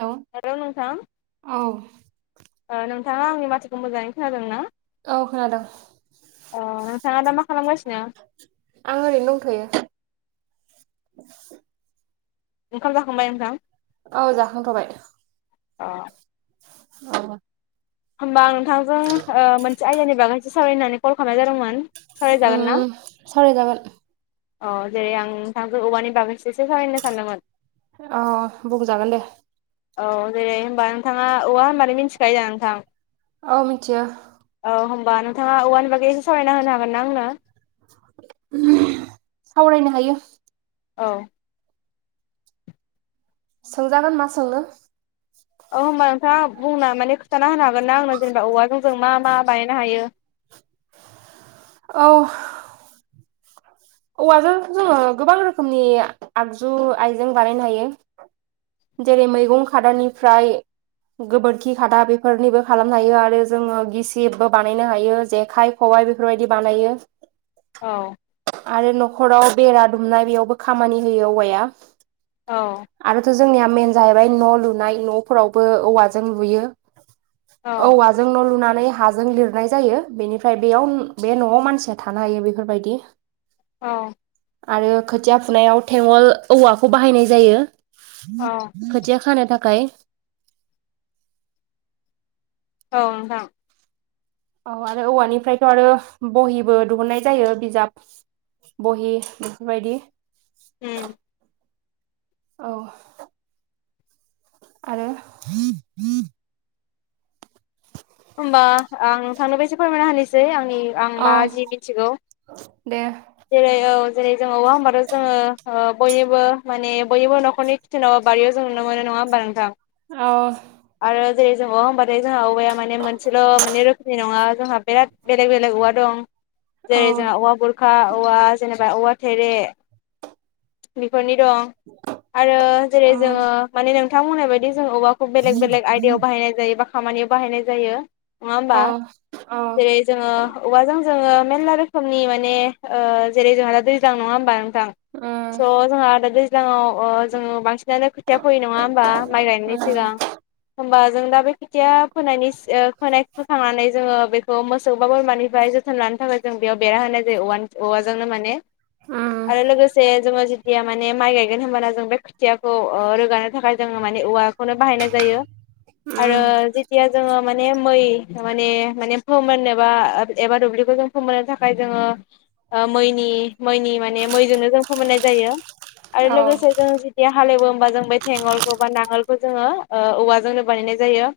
Hello औ। ओ नोंथाङा आंनि माथोखौ मोजाङै खोनादोंना? औ खोनादों। नोंथाङा दा मा खालामगासिनो? आं ओरैनो दंथ'यो। ओंखाम जाखांबाय नोंथां? औ जाखांथ'बाय। अ। औ। होमबा आं नोंथांजों ओ मोनसे आयदानि बागैसो सावरायनो होननानै कल खालामनाय जादोंमोन। सावरायजागोन ना? उम सावराय जागोन। अ जेरै आं नोंथांजों औवानि बागै सो सावरायनो सानदोंमोन। औ बुंजागोन दे औ जेरै होमबा नोंथाङा औवा होनबानो मिथिखायो दा नोंथां? औ मिथियो। औ होमबा नोंथाङा औवानि बागै एसे सावरायना होनो हागोन ना आंनो? सावरायनो हायो। औ। सोंजागोन मा सोंनो। औ होमबा नोंथाङा बुंना माने खिथाना होनो हागोन ना आंनो जेनेबा औवाजों जों मा मा बानायनो हायो? औ। औवाजों जोङो गोबां रोखोमनि आगजु आइजें बानायनो हायो। जेरै मैगं खादानिफ्राय गोबोरखि खादा बेफोरनिबो खालामनो हायो आरो जोङो गिसिबबो बानायनो हायो जेखाइ, खबा इ बेफोरबायदि बानायो। औ। आरो न'खराव बेरा दुमनाय बेयावबो खामानि होयो औवाया। औ। आरोथ' जोंनिया मेन जाहैबाय न' लुनाय न'फोरावबो औवाजों लुयो। औ औवाजों न' लुनानै हा जों लिरनाय जायो बेनिफ्राय बेयाव बे न'आव मानसिया थानो हायो बेफोरबायदि। औ। आरो खोथिया फुनायाव थेवोल औवाखौ बाहायनाय जायो। औ खोथिया खानो थाखाय। औ नोंथां। औ आरो औवानिफ्रायथ' आरो बहिबो दिहुननाय जायो बिजाब बहि बेफोरबायदि। उम औ। आरो होमबा आं थांनो बसो फोरमायना होनोसै आंनि आं औ मा जि मिथिगौ। दे जेरै औ जेरै जों औवा हबाथो जोङो ओ बयनिबो माने बयनिबो न'खरनि किटनाव। बारियाव जों नुनो मोनो नङा होमबा नोंथां। औ। आरो जेरै जों औवा होनबाथाय जोंहा औवाया माने मोनसेल' माने रोखोमनि नङा। जोंहा बेराद बेलेग बेलेग औवा दं औ जेरै जोंहा औवा बुर खा औवा जेनेबा औवा थेरे बि फोरनि दं आरो जेरै जोङो माने नोंथां बुंनाय बायदि जों औवाखौ बेलेग बेलेग आयदायाव बाहायनाय जायो बा खामानियाव बाहायनाय जायो। नङा औ होमबा औ जेरै जोङो औवाजों जोङो मेरला रोखोमनि माने ओ जेरै जोंहा दा दैज्लां नङा होमबा नोंथां उम उम स' जोंहा दा दैज्लाङाव अ जोङो बांसिनानो खोथिया फैयो नङा होमबा माइ गायनायनि उम सिगां होमबा जों दा बे खेथिया फोनायनि सि फोनाय फोखांनानै जोङो बेखौ मोसौ बा बोरमानिफ्राय जोथोन लानानै बेनि थाखाय जों बेयाव बेरा होनाय जायो औवानि औवाजोंनो माने आरो लोगोसे जोङो जिहेत खुथिया माने माइ गायगोन होनबाना जों बे खुथियाखौ ओ रोगानो थाखाय जोङो माने औवाखौनो बाहायनाय जायो आरो उम जिथिया जोङो माने मै थारमाने माने फोमोननोबा एबा दुब्लिखौ जों फोमोननो थाखाय जोङो ओ मैनि मैनि माने मैजोंनो जों फोमोननाय जायो। आरो औ लोगोसे जों जुदिया हालेवो होमबा जों बे थेंगलखौ बा नांगोलखौ जोङो ओ औवाजोंनो बानायनाय जायो।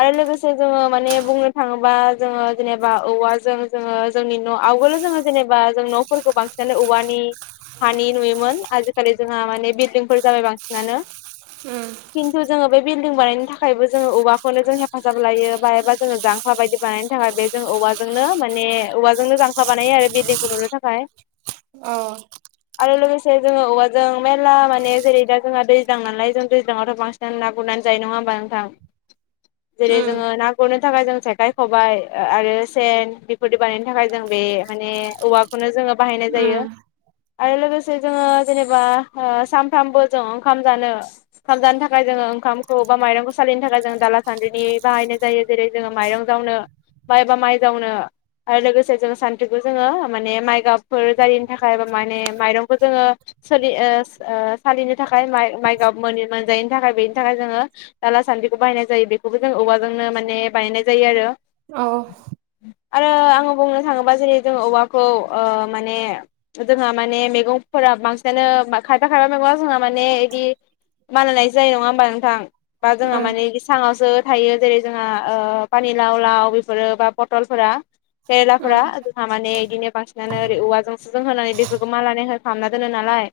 आरो लोगोसे जोङो माने बुंनो थाङोबा जोङो जेनेबा औवाजों जोङो जोंनि न' आवगोल' जोङो जेनेबा जों न'फोरखौ बांसिनानो औवानि हानि नुयोमोन आजिखालि जोंहा माने बिल्डिंफोर जाबाय बांसिनानो। उम खिन्थु जोङो। बे बिल्डिं बानायनो थाखायबो जोङो औवाखौनो जों हेफाजाब लायो बाहबा जोङो जांख्ला बायदि बानायनो थाखाय बे जों। औवाजोंनो माने औवाजोंनो जांफा बानायो आरो बिल्डिंखौ नुनो थाखाय। अ आरो लोगोसे जोङो औवाजों मेरला माने जेरै दा जोंहा दैज्लां नालाय जों दैज्लाङावथ' बांसिन ना गुर नानै जायो नङा होमबा नोंथां। जेरै जोङो ना गुरनो थाखाय जों जेखाइ खबाय आरो सेन बेफोरदि बानायनो। नि थाखाय जों बे माने औवाखौनो जोङो बाहायनाय जायो। आरो लोगोसे जोङो जेनेबा ओ सामफ्रामबो जों ओंखाम जानो ओंखाम जानो थाखाय। जोङो ओंखामखौ बा माइरंखौ सालिनो थाखाय जों दाला सान्द्रिनि बाहायनाय जायो जेरै जोङो माइरं जावनो बायबा माइ जावनो आरो लोगोसे जों सानथ्रिखौ जोङो माने माइ गाबफोर जारिनि थाखाय बा माने माइरंखौ जोङो सालि ओ ओ सालिनो थाखाय माइ माइगाब मोनि-मोनजायैनि थाखाय बेनि थाखाय जोङो दाला सानदि बेखौ बायनाय जायो बेखौबो जों औवाजोंनो माने बानायनाय जायो आरो औ आरो आं खौ बुंनो थाङोबा जेरै जोंङो औवाखौ ओ माने जोंहा माने मेगंफोरा बांसिनानो ओ मा खायफा खायफा माबा बुंबा माने इदि मानलानाय जायो नङा होमबा नोंथां। बा जोंहा माने बिसाङावसो थायो जेरै जोंहा ओ पानि लाव लाव बेफोरो बा फथलफोरा केेरेलाफोरा जोंहा माने इदिनो बांसिनानो ओरै औवाजोंसो जों होनानै बेफोरखौ मालानाय हो खालामना दोनो नालाय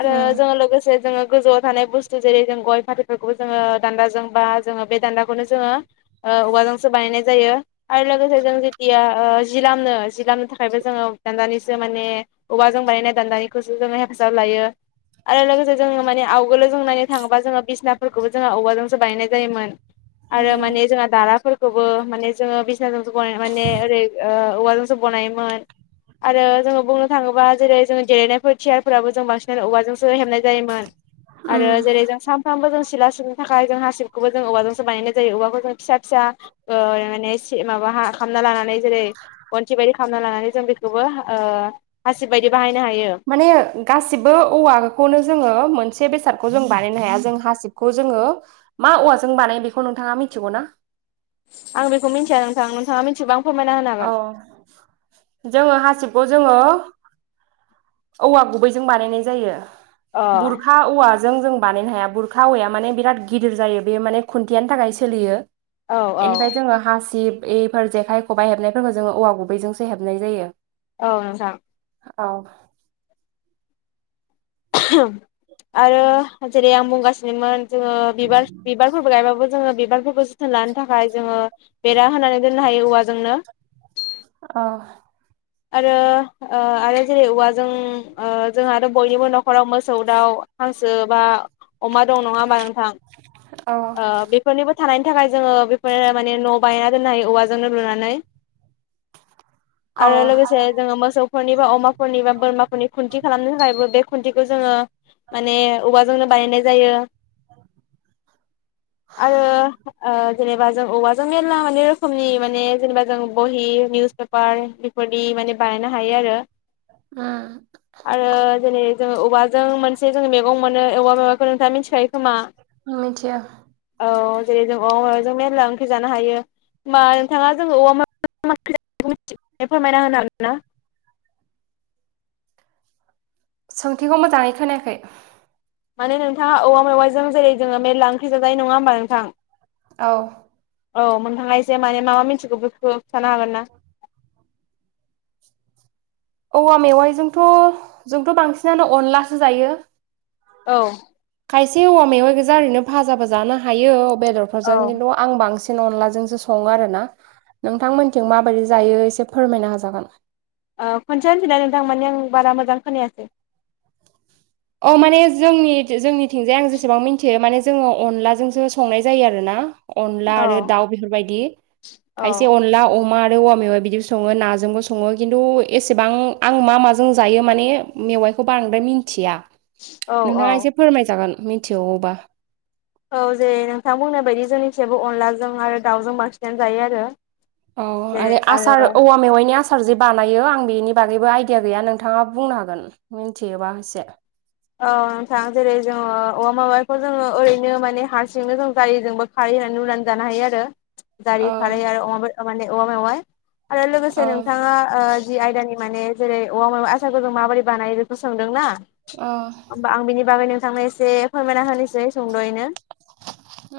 आरो जोङो लोगोसे जोङो गोजौआव थानाय बुस्थु जेरै जों गय फाथैफोरखौबो जोङो दान्दाजों बा जोङो बे दान्दाखौनो जोङो ओ औवाजोंसो बानायनाय जायो आरो लोगोसे जों जे जिया ओ जि लामनो जि लामनो थाखायबो जोङो दान्दानिसो माने औवाजों बानायनाय दान्दानिखौसो जोङो हेफाजाब लायो। आरो लोगोसे जोङो माने आवगोलो जों नायनो थाङोबा जोङो बिसनाफोरखौबो जोङो औवाजोंसो बानायनाय जायोमोन। आरो माने जोंहा दाराफोरखौबो माने जोङो बिसनाजोंसो बनाय माने ओरै ओ औवाजोंसो बनायोमोन । आरो जोङो बुंनो थाङोबा जेरै जोङो देलेनायफोर थियारफोराबो जों बांसिनानो औवाजोंसो हेबनाय जायोमोन। आरो जेरै जों सानफ्रामबो जों सिला सिबनो थाखाय जों हासिबखौबो जों औवाजोंसो बानायनाय जायो औवाखौ जों फिसा फिसा ओ माने एसे माबा हा खामना लानानै जेरै गनसि बायदि खामना लानानै जों बेखौबो हा ओ हासिब बायदि बाहायनो हायो। माने गासिबो औवाखौनो जोङो मोनसे बेसादखौ जों बानायनो हाया जों हासिबखौ जोङो मा औवाजों बानायो बेखौ नोंथाङा मिथिगौ ना? आं बेखौ मिथिया नोंथां, नोंथाङा मिथिबा फोरमायना होनो औ हागोन जोङो हासिबखौ जोङो औवा गुबैजों बानायनाय जायो, अ बुरखा औवाजो जों जों बानायनो हाया बुरखा औवाया माने बिराद गिदिर जायो बेयो माने खुन्थियानि थाखाय सोलियो । औ औ एनिफाय जोङो हासिब, बेफोर जेखाइ खबाइ हेबनायफोरखौ जोङो औवा गुबैजोंसो हेबनाय जायो। औ नोंथां । औ । आरो जेरै आं बुंगासिनोमोन जोङो बिबार बिबारफोरबो गायबाबो जोङो बिबारफोरखौ जोथोन लानो थाखाय जोङो बेरा होनानै दोननो हायो औवाजोंनो । ओ । आरो ओ आरो जेरै औवाजों ओ जोंहाथ' बयनिबो न'खराव मोसौ दाउ हांसो बा अमा दं नङा होम्बा नोंथां औ ओ बेफोरनिबो थानायनि थाखाय जोङो बेफोरो माने न' बानायना दोननाय औवाजोंनो लुनानै [inaudible] आरो औ लोगोसे जोङो मोसौफोरनि बा अमाफोरनि बा बोरमाफोरनि खुन्थि खालामनो थाखायबो बे खु खुन्थिखौ जोङो माने औवाजोंनो बानायनाय जायो। आरो ओ जेनेबा जों औवाजों मेरला माने रोखोमनि माने जेनेबा जों बहि, निउस पेपार बे बेफोरदि माने बानायनो हायो आरो उम आरो जेरै जोङो औवाजों मोनसे जों मेगं मोनो औवा मेवाइखौ नोंथाङा मिनथिखायो खोमा? मिथिया । औ जेरै जों औवा मेवाइजों मेरला ओंख्रि जानो हायो। होमबा नोंथाङा जोङो औवा मेवा [unintelligible] फोरमायना होनो हागोन ना? सोंथिखौ मोजाङै खोनायाखै। माने नोंथाङा औवा मेवाइजों जेरै जोङो मेरला ओंख्रि जाजायो नङा होमबा नोंथां? औ। औ मोनथांआ ऐसो माने मा मा मिथिगौ बेखौ खिन्थानो हागोन ना? [inaudible] औवा मेवाइजोंथ' जोंथ' बांसिनानो अनलासो जायो। औ। खायसे औवा मेवाइ गोजा ओरैनो फाजााबो जानो हायो औ बेदरफोरजों खिन्थु आं बांसिन बांसिन अनलाजोंसो सङो आरो ना, नोंथांमोनथिं माबायदि जायो एसे फोरमायनो हाजागोन। ओ खनसेथिनानै नोंथां माने आं बारा मोजां खोनायाखै । अ माने जोंनि जोंनिथिंजाय आं जेसेबां मिथियो माने जोङो अनलाजोंसो संनाय जायो आरोना । अनला औ आरो दाउ बेफोरबायदि औ खायसे अनला अमा आरो औवा मेवाइ बिदिबो संओ खिन्थु एसेबां आं मा मा जों जायो माने मेवाइ खो बद्राय मिथिया औ औ नोंथाङा एसे फोरमाय जागोन मिथिबा? औ जे नोंथां बुंनाय बायदि जोंनिफ्रायबो अनलाजों आरो दाउजों बांसिननानै जायो आरो। औ जेरै आरो आसार औ औवा मेवाइनि आसार जे बानायो आं बेनि बागैबो आइदि दिमा गैया नोंथाङा बुंनो हागोन मिथियोबा एसे। औ नोंथां जेरै जोङो औमा माबाखौ जोङो ओरैनो माने हारसिंनो जों जारिजोंबो खारै रुनानै जानो हायो आरो। जारि ओ खारै आरो अमा माने औवा मेवाय आरो लोगोसे ओ नोंथाङा जि आयदानि माने जेरै औवा मेवाइ आसारखौ जों माबायदि बानाय बेखौ सोंदों ना। ओ होमबा आं बिनि बागै नोंथांनो एसे फोरमायना होनोसै सुंद'यैनो।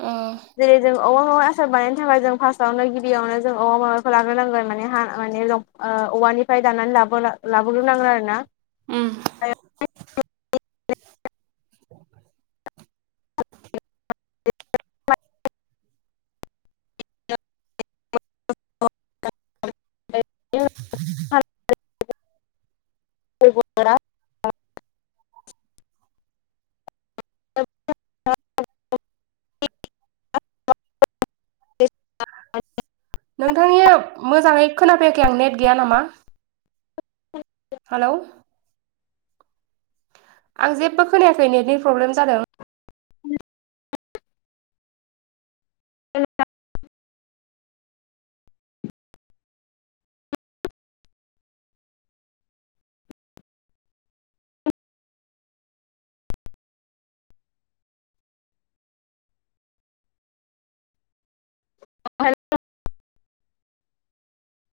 अ जेरै जों औवा मेवाइ आसार बानायनो थाखाय जों फार्स्टआवनो गिबियावनो जों औवा माबाखौ लाग्रोनांगोन माने हा माने औवानि मफ्राय दानानै ला लाबोग्र नांगोन आरोना। उम [inaudible] गोरा [inaudible] नोंथांनिया मोजाङै खोनाफैाखै आं नेट गैया नामा? हेलौ आं जेबबो खोनायाखै नेटनि प्रब्लेम जादों। ऐ [inaudible]